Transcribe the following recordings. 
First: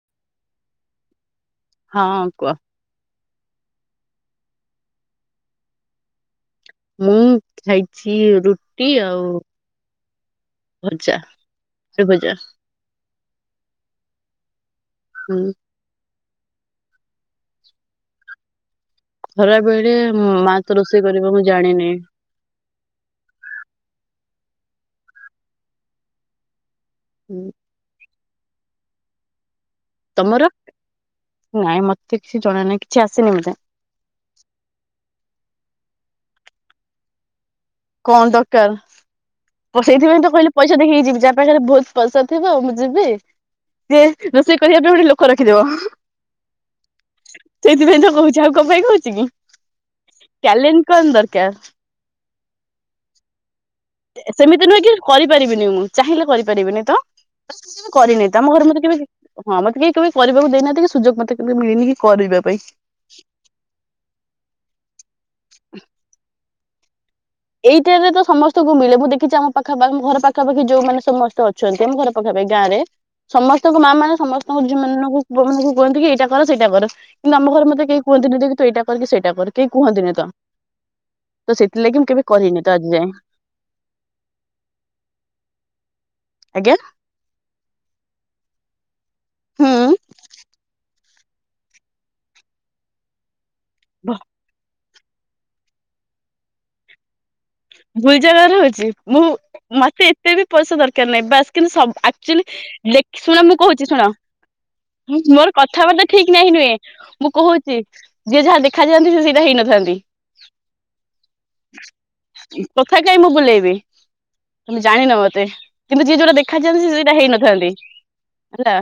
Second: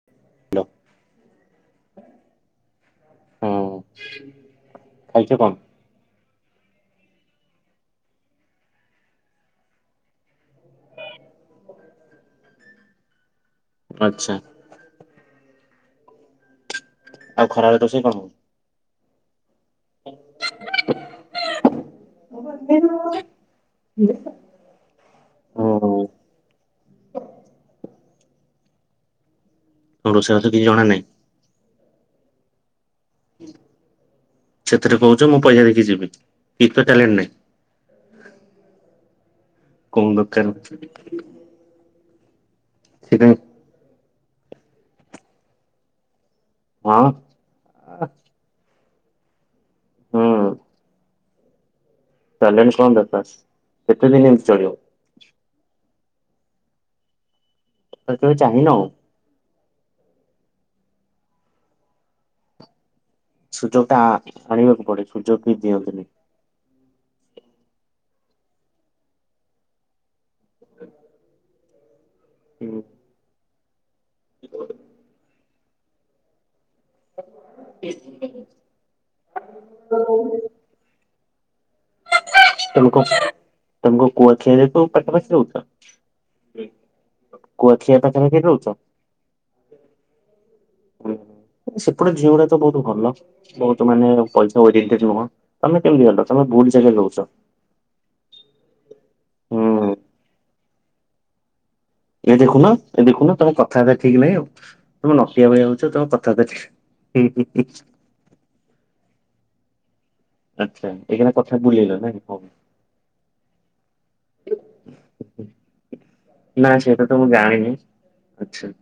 [inaudible] ହଁ କୁହ। ହୁଁ [inaudible] ଖାଇଛ କଣ? ମୁଁ ଖାଇଛି ରୁଟି ଆଉ ଭଜା ସେଭଜା। ଆଚ୍ଛା। ହୁଁ। ଆଉ ଖରାବେଳେ ରୋଷେଇ କଣ? ଖରା ବେଳେ ମା ତ ରୋଷେଇ କରିବ ମୁଁ ଜାଣିନି। [unintelligible] [unintelligible] ହୁଁ। ତମକୁ ତମର? ରୋଷେଇବାସ କିଛି ଜଣା ନାହିଁ? ନାଇଁ ମତେ କିଛି ଜଣା ନାହିଁ। କିଛି ଆସିନି ମତେ। ସେଥିରେ କହୁଛ ମୁଁ ପଇସା ଦେଖି ଯିବି। କିଛି ତ ଟ୍ୟାଲେଣ୍ଟ ନାହିଁ। କଣ ଦରକାର? କଣ ସେଇଥିପାଇଁ ତ ଦରକାର କହିଲି ପଇସା ଦେଖିକି ଯିବି ଯାହା ପାଖରେ ବହୁତ ପଇସା ଥିବ ମୁଁ ଯିବି ସେଥିପାଇଁ ଯେ ରୋଷେଇ କରିବା ପାଇଁ ଗୋଟେ ଲୋକ ରଖିଦବ। ହଁ ସେଇଥିପାଇଁ ତ କହୁଛି ଆଉ କଣ ପାଇଁ କହୁଛି କି ହୁଁ ଟାଲେଣ୍ଟ କଣ ଦରକାର? ଟାଲେଣ୍ଟ କଁ ଦରକାର। କେତେ ଦିନ ଏମିତି ସେମିତି ଚଳିବ? ନୁହେଁ କି କରିପାରିବିନି ମୁଁ ଚାହିଁଲେ କରିପାରିବିନି ତ। [unintelligible] କରିନି କେବେ ତ ଆମ ଚାହିଁନ ଘରେ ଆଉ ମତେ କେବେ ହଁ ମତେ କେହି କେବେ କରିବାକୁ ଦେଇନାହାନ୍ତି କି ସୁଯୋଗ ମତେ କେମିତି ମିଳିନି କି କରିବା ପାଇଁ। ସୁଯୋଗ ଟା ଆଣିବାକୁ ପଡେ ସୁଯୋଗ ବି ଦିଅନ୍ତିନି। ଏଇଟାରେ ତ ସମସ୍ତଙ୍କୁ ମିଳେ ମୁଁ ଦେଖିଛି ଆମ ପାଖ ଘର ପାଖାପାଖି ଯୋଉମାନେ ସମସ୍ତେ ଅଛନ୍ତି ଆମ ଘର ପକ ପାଇଁ ଗାଁ ରେ ସମସ୍ତଙ୍କ ମା ମାନେ ସମସ୍ତଙ୍କ ଝିଅ ପୁଅ ମାନଙ୍କୁ କୁହନ୍ତି କି ଏଇଟା କର ସେଇଟା କର। କିନ୍ତୁ ଆମ ଘରେ ମତେ କେହି କୁହନ୍ତିନି କି ଏଇଟା କର। କରି ସେଇଟା କର କେହି କୁହନ୍ତିନି ତ ସେଥିଲାଗି ମୁଁ କେବେ କରିନି ତ ଆଜି [unintelligible] ଯାଏଁ ତୁ ପଟାପଶି ରହୁଛ। ଆଜ୍ଞା କୁଆଖିଆ ପାଖାପାଖି ରହୁଛ। ହୁଁ ସେପଟେ ଝିଅ ଗୁଡା ତ ବହୁତ ଭଲ ବହୁତ ମାନେ ଭ ପଇ ଓରିଏଣ୍ଟେଡ ନୁହଁ ତମେ କେମିତି ଗଲ ତମେ ବହୁତ ଜାଗା ଯାଉଛ। ଭୁଲ ଜାଗାରେ ହଉଛି ମୁଁ ହୁଁ ମତେ ଏତେ ବି ପଇସା ଦରକାର ନାହିଁ ବାସ ଏ କିନ୍ତୁ ଦେଖୁନ ଏ ଦେଖୁନ ଶୁଣ ତମ ମୁଁ କହୁଛି କଥାବାର୍ତ୍ତା ଶୁଣ ଠିକ ନାହିଁ ଆଉ ତମେ ନଟିଆ ମୋର ଭଳିଆ ହଉଛ ତମ କଥାବାର୍ତ୍ତା ଠିକ କଥାବାର୍ତ୍ତା ନାହିଁ ନୁହେଁ। ହୁଁ ମୁଁ ହୁଁ କହୁଛି ଯିଏ ଯାହା ଦେଖାଯାଆନ୍ତି ସେ ସେଇଟା ହେଇନଥାନ୍ତି। ଆଚ୍ଛା ଏଇକିନା କଥା ବୁଲେଇଲ ନାଇଁ। ହଉ କଥା କାହିଁ ମୁଁ ବୁଲେଇବି। ତମେ ଜାଣିନ ମତେ କିନ୍ତୁ ଯିଏ ଯୋଉଟା ନା ଦେଖାଯଆନ୍ତି ସେ ସେଇଟା ତ ମୁଁ ଜାଣିନି ହେଇନଥାନ୍ତି ଆଚ୍ଛା। ହେଲା।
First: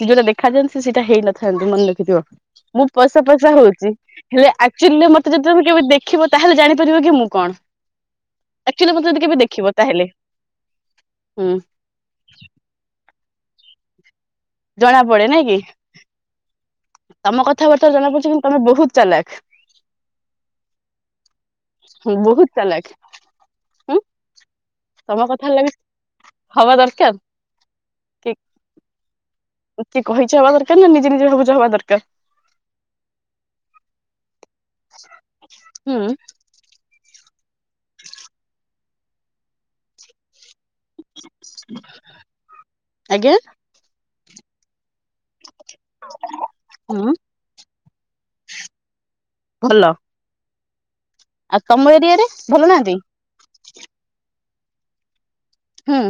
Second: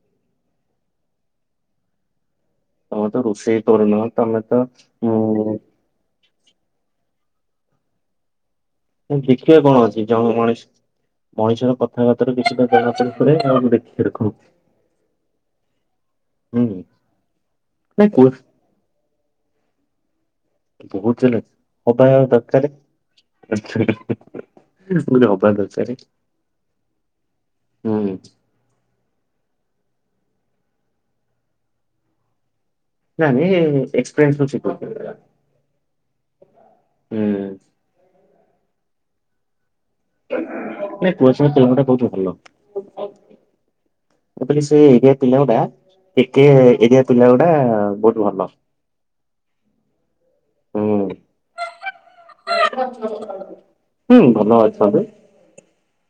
ସେ ଯଉଟା ଦେଖାଯାଆନ୍ତି ସେଇଟା ହେଇନଥାନ୍ତି ମନ ଦେଖିଥିବରେ। ମୁଁ ତମେ ତ ପଇସା ପଇସା ରୋଷେଇ ହଉଛି କରୁନ ତମେ ହେଲେ ତ ଆକ୍ଚୁଆଲି ମତେ ଉଁ ଯେତେବେଳେ ମୁଁ କେବେ ଦେଖି ଦେଖିବ ତାହେଲେ ଜାଣିପାରିବ କି ମୁଁ କଣ? ଆକ୍ଚୁଆଲି ମତେ ଯଦି କେବେ ଦେଖିବାେ ଦେଖିବ କଣ ଅଛି ତାହେଲେ ଜଣ ମଣିସ ହୁଁ ମଣିଷର ତାାତାର କିଛିଟ ତାାାତାର ପରେ ଆମ ଦେଖି ଏରଖ ଜଣା ପଡେ ନାଇଁ କି? ତମ କଥାବାର୍ତ୍ତାରେ ନାଇଁ ଜଣା କୁହ ପଡୁଛି କିନ୍ତୁ ତମେ ବହୁତ ଚାଲାକ। ବହୁତ ଜଲ ହବା ହୁଁ ଆଉ ବହୁତ ଦରକାର। ଚାଲାକ ହୁଁ ମୁ ତମ କଥା ହେଲା ହବାଷରେ ହବା ଦରକାର ହୁଁ ିକେ କହିଛ ହବା ଦରକାର ନା ନିଜେ ନିଜେ ଭାବୁଛ ହବା ଦରକାର। ନ ନ [unintelligible] ଛି ହୁଁ ହୁଁ ନାଇଁ ପୁଛ ତମଟା କହୁଛିୁ ଭଲ। ଆଜ୍ଞା ଏପ ସେ ଏରିଆ ପିଲା ଗୁଡା ଟେ ଏରିଆ ହୁଁ ପିଲା ଗୁଡା ବହୁତ ଭଲ। ଭଲ ହ୍ନୁ ଆଉ ତମ ଏରିଆ ରେ? ହୁଁ ଭଲ [unintelligible] ହୁଁ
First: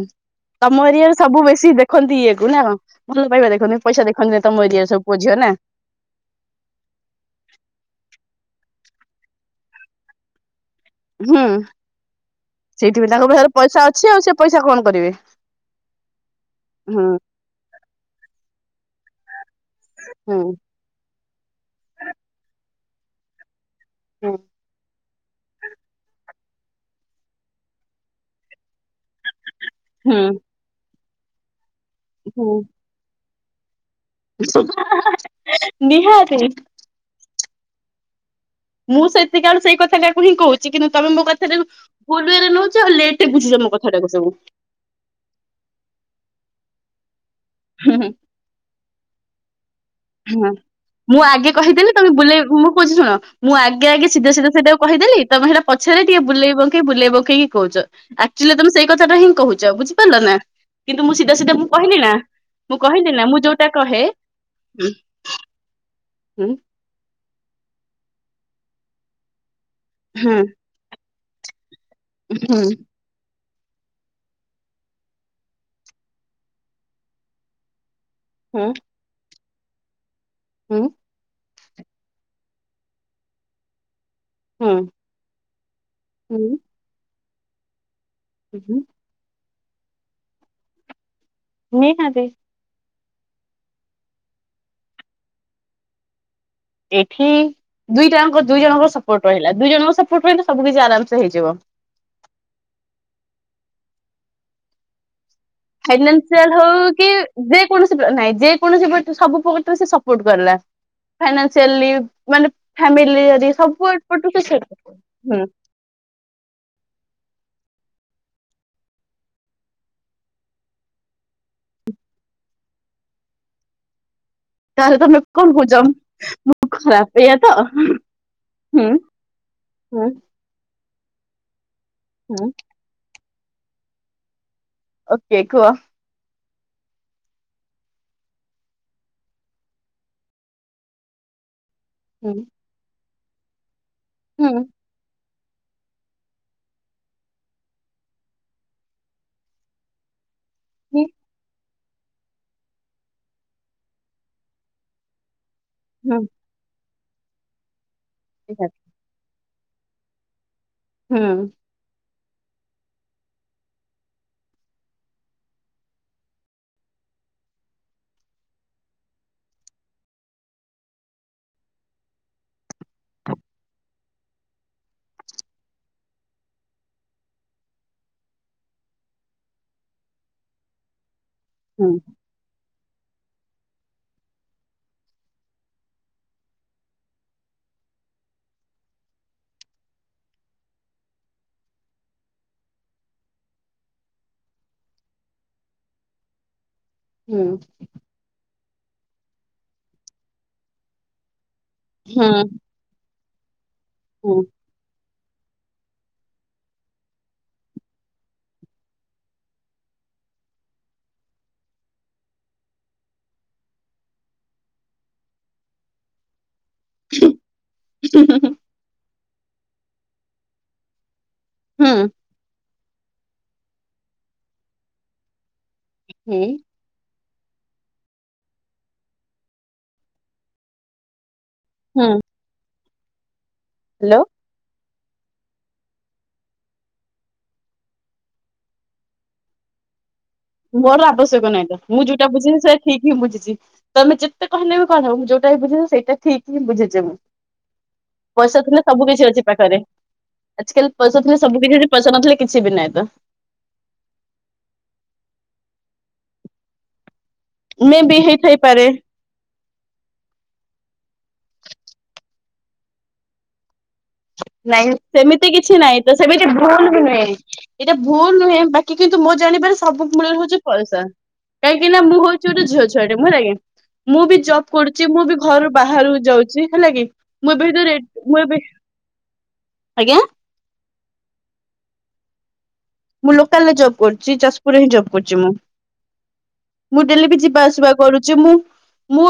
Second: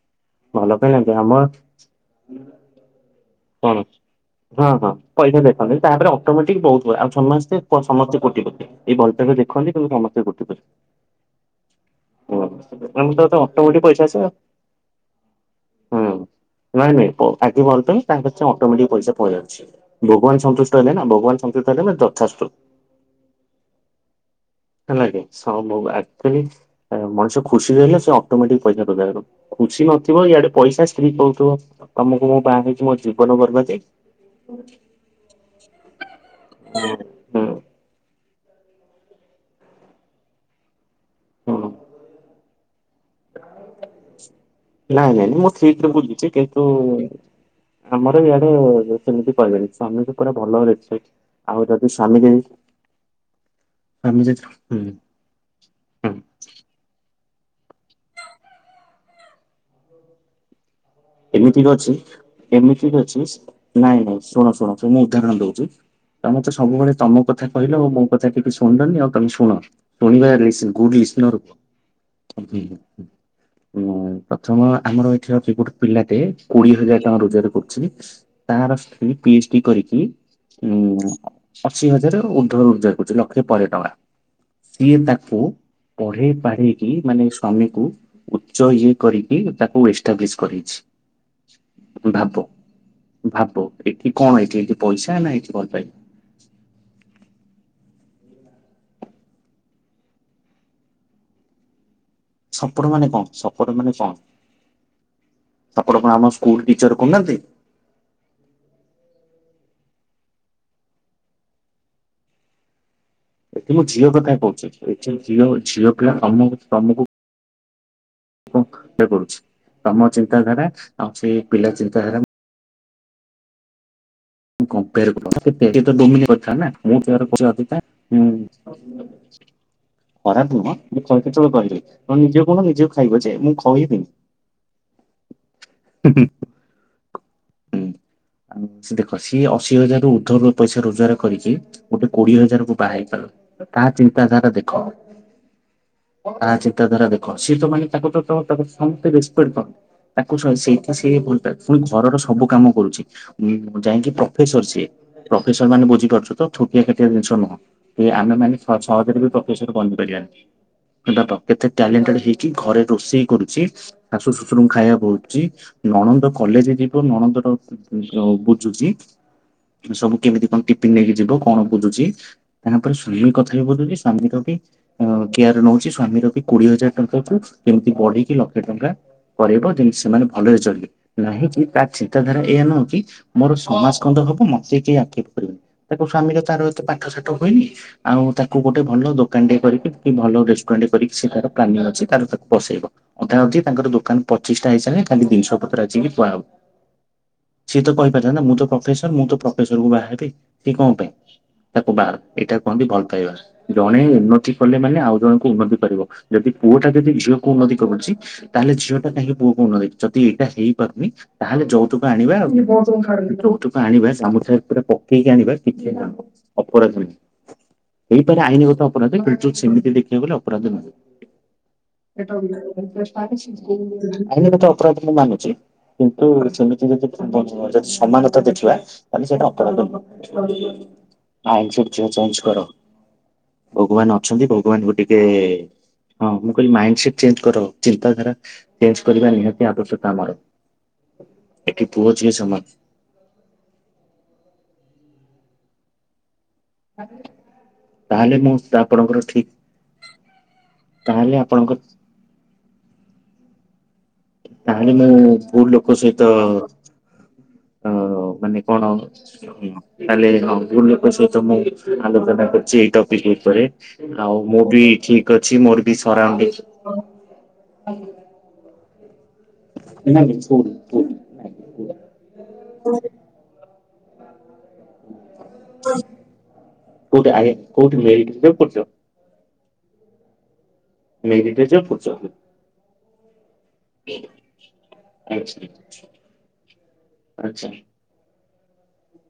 ଭଲ ତମ କାଇଁ ଲାଗେ ଏରିଆରେ ଆମ ସବୁ ବେଶୀ ଦେଖନ୍ତି ଇଏକୁ ନା? ଭଲ ପାଇବା କଣ ଦେଖନ୍ତୁସା ଦେଖୁ ନା ହଁ ତମ ଏଆ ହଁ ପଇସା ସବୁହଝିଅ ନା? ଦେଖନ୍ତି ତାପରେ ଅଟୋମେଟିକ୍ ବହୁତ ହ ଆଉ ସମସ୍ତେ ସମସ୍ତେ [unintelligible] [unintelligible] ଏଇ [unintelligible] ଦେଖନ୍ତି କିନ୍ତୁ ସମସ୍ତେ [unintelligible] ହୁଁ ଆମ ସେଇଥିିପାଇ ତ ତାଙ୍କ ପାଖରେ ଅଟୋମେଟିକ ପଇସା ଅଛି ଆସିବ ଆଉ ସେ ପଇସା କଣ କରିବେ? ହୁଁ। ନାଇଁ ହୁଁ ନାଇଁ ଆଗେ ଭଲ ତାଙ୍କ ପାରେ ଅଟୋମଟିକ ପଇସା ପ ଯାଉଛି। ହୁଁ ଭଗବାନ ସନ୍ତୁଷ୍ଟ ନା ଭଗବାନ [unintelligible] ତ ହେଲେ ଯକ୍ଷାସ୍ତ ହୁଁ ହେଲାେ ସବଚୁଆଲି ମଣିଷ ଖୁସିରେ ରହଲେ ସେ ଅଟୋମେଟିକ ପଇସା ଓଜାଗର ଖୁସି ହୁଁ ନଥିବ ଇଆଡେ ପଇସା ସ୍ତ୍ରୀ କଉଥିବ ତମକୁ ମୋ ହୁଁ ବାହା ହେଇଛି ମୋ ଜୀବନ ବର୍ବାଦ ନିହାତି ହଁ ମୁଁ ସେତିକି ଆଳୁ ସେଇ କଥାଟାକୁ ହିଁ କହୁଛି କିନ୍ତୁ ତମେ ମୋ କଥାରେ ହୁଁ ଭୁଲରେ ନଉଛି ଆଉ ଲେ କେତେ ବୁଝୁଛ ମମ କଥାଟାକୁ ସବୁ। ନାଇଁ ନାଇଁ ନାଇଁ ମୁଁ ସେଇଥିରେ ବୁଝଛି କିନ୍ତୁ ହୁଁ ଆମର ବି ସେମିତି କହିଲେନି ଆମେ ହଁ ମୁଁ ଆଗେ କହିଦେଲି ତମେ ଯଦି ବୁଲେଇ ମୁଁ କହୁଛି ଶୁଣ ମୁଁ ଆଗେ ଆଗେ ସ୍ୱାମୀ ସିଧା ଯଦି ସିଧା ହୁଁ ସେଇଟାକୁ କହିଦେଲି। ତମ ସେଟା ପଛରେ ହୁଁ ଟିକେ ବୁଲେଇ ବକେଇି ବୁଲେଇ ବକେଇକି କହୁଛ। ଆକ୍ଚୁଆଲି ତମେ ସେଇ କଥାଟା ହିଁ କହୁଛ ବୁଝିପାରିଲ ନା କିନ୍ତୁ ମୁଁ ସିଧା ସିଧା ଏମିତି ମୁଁ ବି ଅଛି କହିଲି ନା ମୁଁ ଏମିତି ବି କହିଲି ଅଛି ନା ମୁଁ ଯୋଉଟା ନାଇଁ କହେ ନାଇଁ ଶୁଣ ଶୁଣ ଶୁ ହୁଁ ମୁଁ ଉଦାରଣ ଦଉଛି। ତ ହୁଁ ମତେ ସବୁବେଳେ ତମ କଥାତମର କଠା ତୀ କହିଲ ମୋ କଥା ଟିକେ ଶୁଣଣ୍ଡନି ଆଉ ତମେ ଶୁଣ ହୁଁ ଶୁଣିବାନରୁ ହୁଁ ପ୍ରଥମ ଆମର ଏଠି ତ୍ରିପଟ ପିଲାଟେ କୋଡିଏ ହଜାର ଟଙ୍କା ରୋଜଗାର କରୁଛି ହୁଁ ତାର ସ୍ତ୍ରୀ ପି ଏଚ ଡି କରିକି ହୁଁ ଅଶୀ ହଜାର ଉର୍ଦ୍ଧାର ଉଦ୍ଧାର କରୁଛି ଲକ୍ଷେ ପରେ ଟଙ୍କା। ହୁଁ ସିଏ ତାକୁ ପଢେଇ ହୁଁ ପଢେଇକି ମାନେ ସ୍ଵାମୀକୁ ଉଚ୍ଚ ହୁଁ ଇଏ କରିକି ତାକୁ [unintelligible] କରଛି ନିହାତି ଭାବ ଭାବ ଏଠି କଣ ଏଇଠି ଏଠି ପଇସା ନା ଏଇଠି ଭଲ ପାଇଁ। ଏଠି ଦିଇଟାଙ୍କ ଦୁଇ ଜଣଙ୍କ ସପୋର୍ଟ ରହିଲା ଦୁଇ ଜଣଙ୍କ ସପୋର୍ଟ ରହିଲା ସବୁ କିଛି ଆରାମସ ହେଇଯିବ। ସପର ମାନେ କଣ ସପର ମାନେ କଣ? ସପୋର୍ଟ କଣ ଆମ ଫାଇନାନ୍ସିଆଲ ସ୍କୁଲ ହଉ ଟିଚର କି କରୁନାହାନ୍ତି। କୌଣସି ନାଇଁ ଯେକୌଣସି ସବୁ ପ୍ରକାରରେ ସେ ସପୋର୍ଟ କଲା। ଫାଇନାସିଆଲି ମାନେ ଫ୍ୟାମିଲି ଏଠି ମୁଁ ସବୁ ଝିଅ ଏପଟୁ କଥା ସେ ସେ କହୁଛି, ଏ ହୁଁ ଝିଅ ଝିଅ ପିଲା ତମ ତମକୁ ହ ସେ କରୁଛି, ତମ ଚିନ୍ତାଧାରା ଆଉ ସେ ପିଲା ଚିନ୍ତାଧାରା ମୁଁ ତାହେଲେ କମ୍ପେଆର୍ ତମେ କରୁଚି, କଣ [unintelligible] କହୁଛ ଖରାପ ଏଇଆ ତ ହୁଁ ହୁଁ ଖରାପ ନୁହଁ ମୁଁ କେତେବେଳେ କହିଲି, ତମେ ନିଜେ ହୁଁ କହୁନ ନିଜେ ଖାଇବ ଯେ ମୁଁ ଖଇବିନି। ଓକେ କୁହ। ହୁଁ ହୁଁ। ଆ ସେ ଦେଖ ସିଏ ଅଶି ହଜାରରୁ ଉର୍ଧବ ପଇସା ରୋଜଗାର କରିକି ଗୋଟେ ହୁଁ କୋଡିଏ ହଜାର କୁ ବା ହେଇ ପାର, ତା ଚିନ୍ତାଧାରା ହୁଁ ଦେଖ। ଆ ଚିନ୍ତାଧାରା ଦେଖ, ସେ ତ ମାନେ ତାକୁ ତ-ତ-ତ ସମସ୍ତେ ରେସ୍ପେକ୍ଟ କରନ୍ତି। ତାକୁ ସେଇଟା ସିଏ ଭଲ ପାଏ, ପୁଣି ଘରର ସବୁ କାମ କରୁଛି ଯାଇକି ପ୍ରଫେସର ସିଏ। ପ୍ରଫେସର ମାନ ହୁଁ ବୁଝିପାରୁଛୁ ତ, ଛୋଟିଆ କାଟିଆ ଜିନିଷ ନୁହଁ, ଏ ଆମେ ମାନେ ହୁଁ ସହଜରେ ବି ପ୍ରଫେଶର ବନି ପାରିବାନି, ହୁଁ ସେ ତ କେତେ ଟ୍ୟାଲେଣ୍ଟେଡ ହେଇକି ଘରେ ରୋଷେଇ କରୁଛି। ଶାଶୁ, ଶ୍ୱଶୁରଙ୍କୁ ଖାଇବା ଦଉଛି, ନଣନ୍ଦ କଲେଜ ଜି ଯିବ, ନଣନ୍ଦର ଉଁ ବୁଝୁଛି। ସବୁ କେମିତି କଣ ଟିଫିନ ନେଇକି ଯିବ କଣ ବୁଝୁଛି, ତାପରେ ସ୍ୱାମୀ କଥା ବି ବୁଝୁଚି ସ୍ୱାମୀ ର ବି କେୟାର ନଉଛି, ସ୍ଵାମୀର ବି କୋଡିଏ ହଜାର ଟଙ୍କାକୁ କେମିତି ବଢିକି ଲକ୍ଷେ ଟଙ୍କା କରାଇବ ଯେମିତି ସେମାନେ ଭଲରେ ଚଳିବେ, ନାହିଁକି ତା ହୁଁ ଚିନ୍ତାଧାରା ଏୟା ନୁହଁ କି ମୋର ସମାସ୍ କନ୍ଦ ହବ, ମତେ କେହି ଆକ୍ଷେପ କରିବେନି ତା ସ୍ଵାମୀର ତାର ଏତେ ପାଠ ସାଠ ହୁଏନି ଆଉ ତାକୁ ଗୋଟେ ଭଲ ଦୋକାନ ଟେ କରିକି କି ଭଲ ରେଷ୍ଟୁରାଣ୍ଟ କରିକି ସେ ତାର ପ୍ଲାନିଂ ଅଛି ତାର ତାକୁ ବସେଇବ। ଅଧା ଅଧି ତାଙ୍କର ଦୋକାନ ପଚିସଷ୍ଟା ହେଇସାରିଲାଣି ଖାଲି ଜିନିଷ ପତ୍ର ଆିସିକି ଥୁଆ ହବ୍। ହୁଁ। ସିଏ ତ କହିପାରିଥାନ୍ତା ମୁଁ ତ ପ୍ରଫେସର ମୁଁ ତ ପ୍ରଫେସର କୁ ବାହା ହେବି, ସେ କଣ ପାଇଁ ତାକୁ ବାହା ହେଲା, ହୁଁ ଏଇଟାକୁ କୁହନ୍ତି ଭଲ ପାଇବା, ଜଣେ ହୁଁ ଏନତି କଲେ ମାନେ ଆଉ ଜଣଙ୍କୁ ଉନ୍ନତି କରିବ, ଯଦି ପୁଅଟା ଯଦି ଝିଅକୁ ଉନ୍ନତି କରୁଛି ତାହେଲେ ଝିଅଟା କାହିଁକି ପୁଅକୁ ଉନ୍ନତି, ଯଦି ଏଇଟା ହେଇପରୁନି ତାହେଲେ ଯୌତୁକ ଆଣିବା, ଆଉ ଯୌତୁକ ଆଣିବା ସାମୁସାରେ ପକେଇକି ଆଣିବା କିଛି ଅପରାଧ ନୁହଁ, ହେଇପାରେ ଆଇନଗତ ଅପରାଧ କିନ୍ତୁ ସେମିତି ଦେଖିବାକୁ ଗଲେ ଅପରାଧ ନୁହେଁ। ହୁଁ। ଆଇନଗତ ଅପରାଧ ମୁଁ ମାନୁଛି, କିନ୍ତୁ ହୁଁ ସେମି ଯଦି ଯଦି ସମାନତା ଦେଖିବା ତାହେଲେ ସେଇଟା ଅପରା୍ଧ ନୁହଁ। ମାଇଣ୍ଡ ସେଟ୍ ଚେଞ୍ଜ କର, ଭଗବାନ ହ୍ୟାଲୋ ଅଛନ୍ତି ଭଗବାନଙ୍କୁ ଟିକେ ହଁ ମୁଁ କହିଲି ମାଇଣ୍ଡ ସେଟ୍ ଚେଞ୍ଜ କର, ଚିନ୍ତାଧାରା ଚେଞ୍ଜ କରିବା ନିହାତି ଆବଶ୍ୟକତା ଆମର। ମୋର ଆବଶ୍ୟକ ନାହିଁ ତ, ଏଠି ମୁଁ ପୁଅ ଯୋଉଟା ଝିଅ ବୁଝିବି ସମାନ ସେ ଠିକ୍ ହିଁ ବୁଝିଛି, ତମେ ଯେତେ କହିଲେ ବି କଣ ହବ, ମୁଁ ଯୋଉଟା ବି ବୁଝିିଚି ସେଇଟା ଠିକ୍ ହିଁ ବୁଝିଚି ମୁଁ। ତାହେଲେ ମୁଁ ପଇସା ଥିଲେ ସବୁ ଆପଣଙ୍କର କିଛି ଅଛି ଠିକ ପାଖରେ, ଆଜିକାଲି ପଇସା ତାହେଲେ ଥିଲେ ସବୁ ଆପଣଙ୍କ କିଛି ଯଦି ପଇସା ନଥିଲେ କିଛି ବି ନାହିଁ ତ। ତାହେଲେ ମୁଁ ଭୁଲ ଲୋକ ସହିତ, ଅ ମେ ବି ମାନେ ହେଇଥାଇପାରେ କଣ ହ ତାହଲେ ହଁ ଭୁଲ ଲୋକ ସହିତ ମୁଁ ଆଲୋଚନା କରିଛି ଏଇ ଟପିକ ଉପରେ। ଆଉ ମୁଁ ବି ନାଇଁ ଠିକ ସେମିତି ଅଛି କିଛି ମୋର ବି ନାହିଁ ତ, ସେମିତି ସରାଉଣ୍ଡିଙ୍ଗ ଭୁଲ ବି ନୁହେଁ, ଏଟା ଭୁଲ ନୁହେଁ ବାକି କିନ୍ତୁ ମୋ ଜାଣିବାରେ ସବୁ ମୁଳରେ ହଉଛି ପଇସା। କାହିଁକି ନା ମୁଁ ହଉଛି ଗୋଟେ ଝିଅ ଛୁଆ ଟେ, ହେଲା କି, ମୁଁ ବି ଜବ କରୁଛି ମୁଁ ବି ଘରୁ ବାହାରକୁ ଯାଉଛି ହେଲା କି, କୋଉଠି ଆଇ ମୁଁ ଏ କୋଉଠି ବିରେ ମେରିଟ ମୁଁ ରେ ଏବେ ପଢୁଛ ଆଜ୍ଞା? ମେରିଟ ରେ ଜବ କରୁଛ? ମୁଁ ଲୋକାଲରେ ଜବ କରୁଛି ଯାଜପୁରରେ ହିଁ ଜବ୍ କରୁଛି ମୁଁ, ଆଚ୍ଛା ମୁଁ ଡେଲି ବି ଯିବା ଆଚ୍ଛା। ହୁଁ ଆସିବା କରୁଛି ମୁଁ, ମୁଁ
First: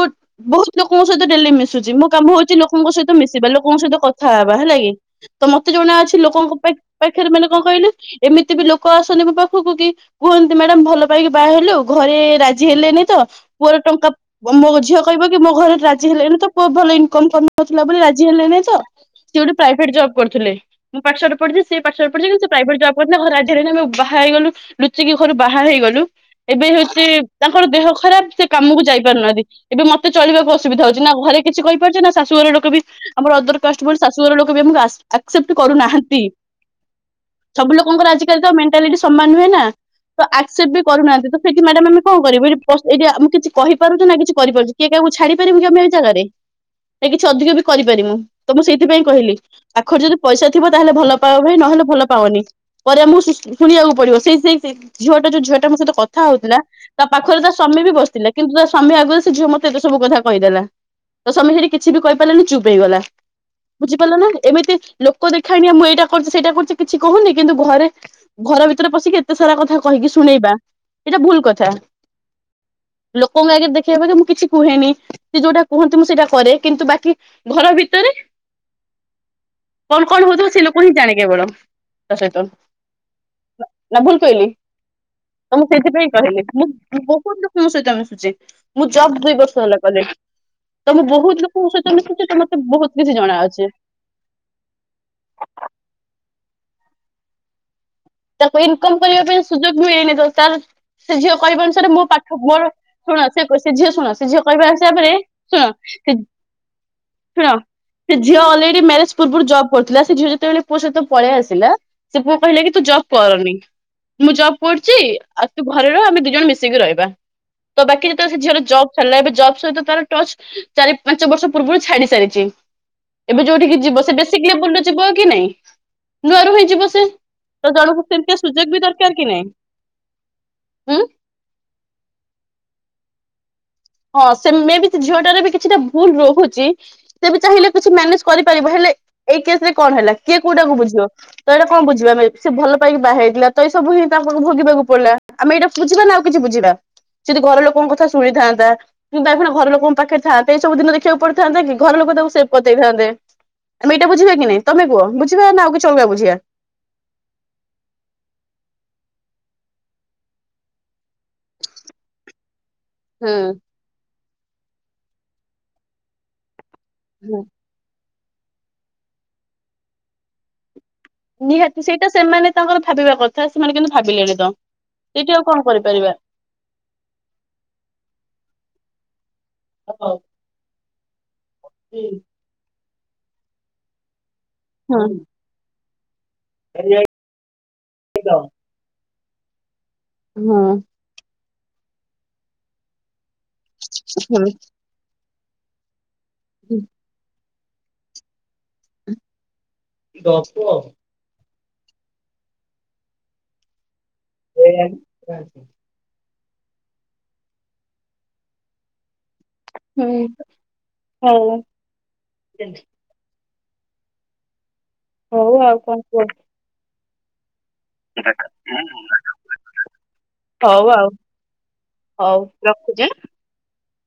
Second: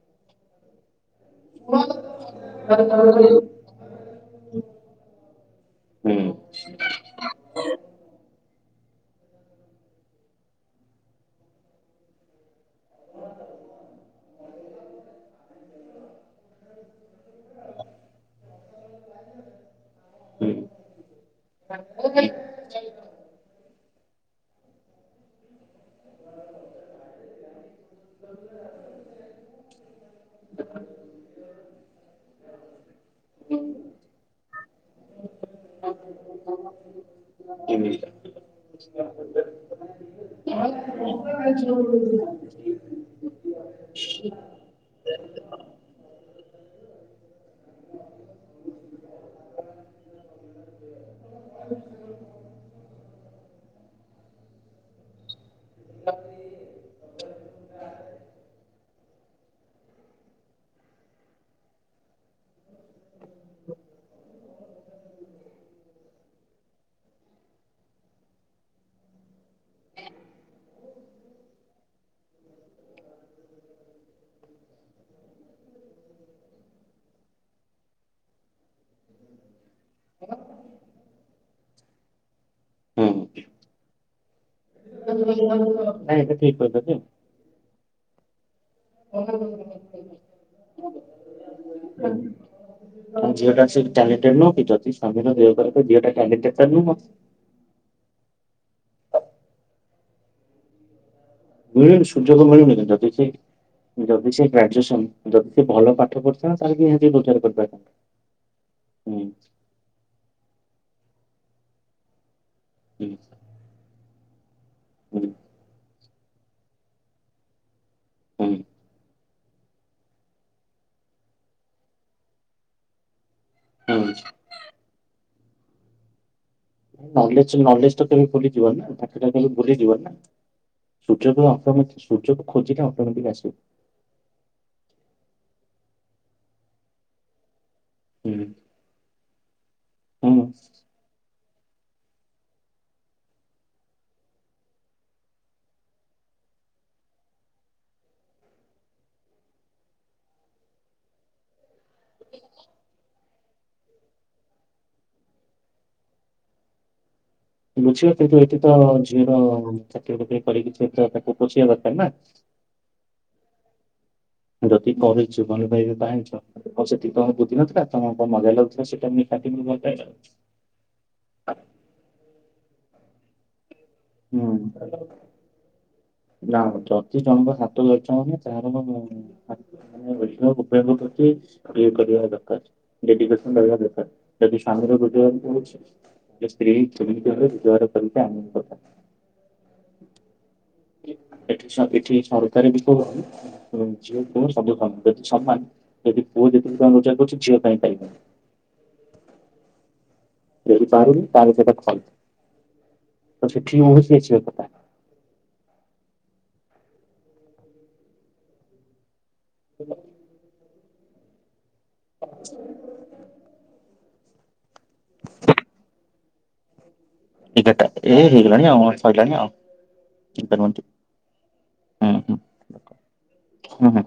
ବହୁତ ଲୋକଙ୍କ ସହିତ ଡେଲି ମିଶୁଛି ମୋ କାମ ହଉଛି ଲୋକଙ୍କ ସହିତ ମିଶିବା, ଲୋ ଲୋକଙ୍କ ସହିତ କଥା ହେବା ହେଲା କି, ତ ମତେ ଜଣେ ହୁଁ। ଅଛି ଲୋକଙ୍କ ପାଖରେ ମାନେ କଣ କହିଲେ ଏମିତି ବି ଲୋକ ଆସନ୍ତି ମୋ ପାଖକୁ କି କୁହନ୍ତି ମ୍ୟାଡାମ ଭଲ ପାଇକି ବାହା ହେଲୁ ଘରେ ରାଜି ହେଲେନି ତ ପୁଅର ଟଙ୍କା ମୋ ଝିଅ କହିବ କି ମୋ ଘରେ ରାଜି ହେଲେନି ତ ପୁଅ ଭଲ ଇନକମ କରୁନଥିଲା ବୋଲି ରାଜି ହେଲେନି ତ ସେ ଗୋଟେ ପ୍ରାଇଭେଟ୍ ଜବ୍ ହୁଁ। କରିଥିଲେ ମୁଁ ପାଠ ସାଠ ପଢିଚି ସେ ପାଠ ସାଠ ପଢିଛନ୍ତି ସେ ପ୍ରାଇଭେଟ ଜବ କୋଉଠି ନା ଘରୁ [inaudible] ବାହାହେଇଗଲୁ ଲୁଚିକି ଘରୁ ବାହା ହେଇଗଲୁ। ଏବେ ହଉଛି ତାଙ୍କର ଦେହ ଖରାପ ସେ କାମକୁ ଯାଇ ପାରୁନାହାନ୍ତି। ଏବେ ମତେ ଚଳିବାକୁ ଅସୁବିଧା ହଉଛି ନା ଘରେ କିଛି କହିପାରୁଛି ନା ଶାଶୁ ଘର ଲୋକ ବି ଆମର ଅଦର କାଷ୍ଟବୋଲି ଶାଶୁଘର ଲୋକ ବି ଆମକୁ ଆକ୍ସେପ୍ଟ କରୁନାହାଁନ୍ତି। ସବୁ ନାଇଁ ଲୋକଙ୍କର ଆଜିକାଲି ତ ମେଣ୍ଟାଲିଟି ସମାନ ନୁହେଁ ନା। ତ ଆକ୍ସେପ୍ଟ ବି କରୁନାହାଁନ୍ତି ତ ସେଠି ମ୍ୟାଡାମ ଆମେ କଣ କରିବୁ ହେଠି ପ୍ଲସ ଏଇଠି ଆ ମୁଁ କିଛି କହିପାରୁଛି ନା କିଛି କରିପାରୁଛି କିଏକାହାକୁ ଛାଡ଼ି ପାରିବୁକି ଆମେ ଏଇ ଜାଗାରେ ନା କିଛି ଅଧିକ ବି କରିପାରିବୁ ତ ମୁଁ ସେଇଥିପାଇଁ କହିଲି ପାଖରେ ଯଦି ପଇସା ଥିବ ତାହେଲେ ଭଲ ପାଅ ଭାଇ ନହେଲେ ଭଲ ପାଉନି। ପରେ ଆମକୁ ସୁ ସୁ ଶୁଣିବାକୁ ପଡିବ ସେଇ ସେଇ ଝିଅଟା ଯୋଉ ଝିଅଟା ମୋ ସହିତ କଥା ହଉଥିଲା ତା ପାଖରେ ତା ସ୍ଵାମୀ ବି ବସିଥିଲା କିନ୍ତୁ ତା ସ୍ୱାମୀ ଆଗରେ ସେ ଝିଅ ମୋତେ ଏତେ ସବୁ କଥା କହିଦେଲା। ତା ସ୍ୱାମୀ ସେଠି କିଛି ବି କହିପାରିଲାନି ଚୁପ୍ ହେଇଗଲା। ବୁଝିପାରିଲ ନା ଏମିତି ଲୋକ ଦେଖାଣିଆ ମୁଁ ଏଇଟା କରୁଛି ସେଇଟା କରୁଛି କିଛି କହୁନି କିନ୍ତୁ ଘରେ ଘର ଭିତରେ ପଶିକି ଏତେ ସାରା କଥା କହିକି ଶୁଣେଇବା ଏଇଟା ଭୁଲ କଥା। ଲୋକଙ୍କ ଆଗରେ ଦେଖେଇବା ହେବା ଯେ ମୁଁ କିଛି କୁହେନି। ସେ ଯୋଉଟା କୁହନ୍ତି ମୁଁ ସେଇଟା କରେ କିନ୍ତୁ ବାକି ଘର ଭିତରେ ହୁଁ କଣ କଣ ହଉଥିବ ସେ ଲୋକହିଁ ଜାଣେ କେବଳ ତା ସହିତ ନା ଭୁଲ କହିଲି? ତ ମୁଁ ସେଇଥିପାଇଁ ଏଟା କହିଲି ଠିକ ମୁଁ କହିଲ ବହୁତ ଲୋକଙ୍କ ସହିତ ମିଶୁଛି ମୁଁ ଜବ୍ ଦୁଇ ବର୍ଷ ହେଲା କଲିଣି। ତ ବହୁତ ଲୋକଙ୍କ ସହିତ ଯେ। ମିଶୁଛି ତ ମତେ ବହୁତ କିଛି ଝିଅଟା ଜଣାଅଛି। ତୋ ଝିଅଟା କ୍ୟାଣ୍ଡଡିଡେଟ୍ଟା ନୁଁହ? ତାକୁ ଇନକମ କରିବା ପାଇଁ ସୁଯୋଗ ମିଳେନିତ କାରଣ ସେ ଝିଅ କହିବା ଅନୁସାରେ ମୋ ମିଳୁନି ପାଠ ସୁଯୋଗ ମୋର ମିଳୁନି କି ଯଦି ଶୁଣ ସେ ସେ ଝିଅ ଶୁଣ ସେ ଯଦି ଝିଅ କହିବା ହିସାବରେ ଶୁଣ କାଇନା [inaudible] ଶୁଣ ପ୍ରଚାର କରିପାଇଲ ସେ ଝିଅ ଅଲରେଡି ମ୍ୟାରେଜ ପୂର୍ରୁ ଜବ୍ କରୁଥିଲା ସେ ଝିଅ ଯେତେବେଳେ ପୁଅ ସହିତ ପଳେଇ ଆସିଲା ସେ ପୁଅ କହିଲା କି ତୁ ଜବ ହୁଁ କରନି। ମୁଁ ଜବ କରୁଚି ହୁଁ ଆଉ ତୁ ଘରେରହ ଆମେ ଦିଇ ଜଣ ମିଶିକି ରହିବା। ତ ବାକିରେ ତ ସେ ହୁଁ ଝିଅର ଜବ୍ ସାରିଲା ଏ ଜବ ସହିତ ତାର ଟଚ ଚାରି ପାଞ୍ଚ ବର୍ଷ ପୂର୍ବରୁ ଛାଡି ସାରିଛି ଏବେ ଯୋଉଠିକି ଯିବ ହୁଁ। ସେ ବେଶୀକ ବୁଲୁ ଯିବ କି ନାଇଁ ନୂଆରୁ ହିଁ ଯିବ ସେ ତ ଜଣକୁ ସେମିତିଆ ସୁଯୋଗ ଭୁଲିଯିବ ବି ନା ଦରକାର ପାଠଟା କି ନାଇଁ? କାଲି ଭୁଲିଯିବ ନା। ସୁଯୋଗ ଅଟୋମେଟିକ ସୁଯୋଗ ଖୋଜିକେ ଅଟୋମେଟିକ ଆସେ। ହଁ ସେ ମେବି ସେ ଝିଅଟାର ବି କିଛିଟା ଭୁଲ ରହୁଛି। ସେ ବି ଚାହିଁଲେ କିଛି ମ୍ୟାନେଜ ହୁଁ କରିପାରିବ ହେଲେ ଏଇ କେସରେ କଣ ହେଲା କିଏ ହୁଁ କୋଉଟାକୁ ବୁଝିବ। ତ ଏଇଟା କଣ ବୁଝିବା ଆମେ ସେ ଭଲ ପାଇକି ବାହା ହେଇଥିଲା ତଏସବୁ ହିଁ ତାଙ୍କୁ ଭୋଗିବାକୁ ପଡିଲା ଆମେ ଏଇଟା ବୁଝିବା ନା ଆଉ କିଛି ବୁଝିବା ସେ ଯଦି ଘର ଲୋକଙ୍କ କଥା ଶୁଣିଥାନ୍ତା କିନ୍ତୁ ତାପରେ ଘର ଲୋକଙ୍କ ପାଖରେ ଥାନ୍ତେ ଏ ସବୁ ଦିନ ଦେଖିବାକୁ ପଡିଥାନ୍ତା କି ଘର ଲୋକ ତାକୁ ସେ୍ଭ କରିଦେଇଥାନ୍ତେ। ଆମେ ଏଇଟା ବୁଝିବା କି ନାଇଁ ତମେ କୁହ ବୁଝିବା ନା ଆଉ କି ଅଲଗା ବୁଝିବା? ବୁଝିବା କିନ୍ତୁ ଏଇଠି ତ ଝିଅର ଚାକିରି ବାକିରି କରିକି କିଛି ତାକୁ ପୋଷିବା ଦରକାର ନା। ହୁଁ। ଯଦି କରିଛୁ ଭଲ ପାଇକି ବାହାହେଇଚ ଆଉ ତମର ବୁଧିନଥିଲା? ତମକୁ କଣ ମଜାଲାଗୁଥିଲା ସେ ଟାଇମ [inaudible] ନିହାତି ସେଇଟା ସେମାନେ ତାଙ୍କର ଭାବିବା କଥା ସେମାନେ କିନ୍ତୁ ଭାବିଲେନିତ ହୁଁ ସେଇଠି ଆଉ କଣ କରିପାରିବା। ନା ଯଦି ଜଣଙ୍କ ହାତ ଧରିଚ ମାନେ [inaudible] ମାନେ ରଖିବାକୁ [inaudible] ଏ କରିବା ଦରକାର ଡେଡିକେସନ ରହିବା ଦରକାର। ଯଦି ସ୍ୱାମୀର ରୋଜଗାର କମୁଛି ସ୍ତ୍ରୀ ହଁ ସେମିତି କହିବ ରୋଜଗାର କରିକି ଆଣିକି ପକା। ନାଁ ଆ। ଏଠି ଏଠି ସରକାର ବି କଉ, ଯ ଝିଅ ପୁଅ ସବୁ କାମ। ଯଦି ସମାନ, ଯଦି ପୁଅ ଯେତିକି କଣ ରୋଜଗାର କରୁଛି, ଝିଅ କାଇଁ ପାରିବନି? [unintelligible] ଯଦି ପାରୁନି [unintelligible] [unintelligible] [unintelligible] [unintelligible] ହଉ, ଆଉ କଣ କୁଅ? ଏଗାରଟା ଏ ହେଇଗଲାଣି, ଆଉ ଆମ ସଇଲାଣି ଆଉ, ଟିକେ ରୁହନ୍ତୁ। ହଉ ଆଉ ହଉ, ରଖୁଚି ଆଁ। ହୁଁ ହୁଁ।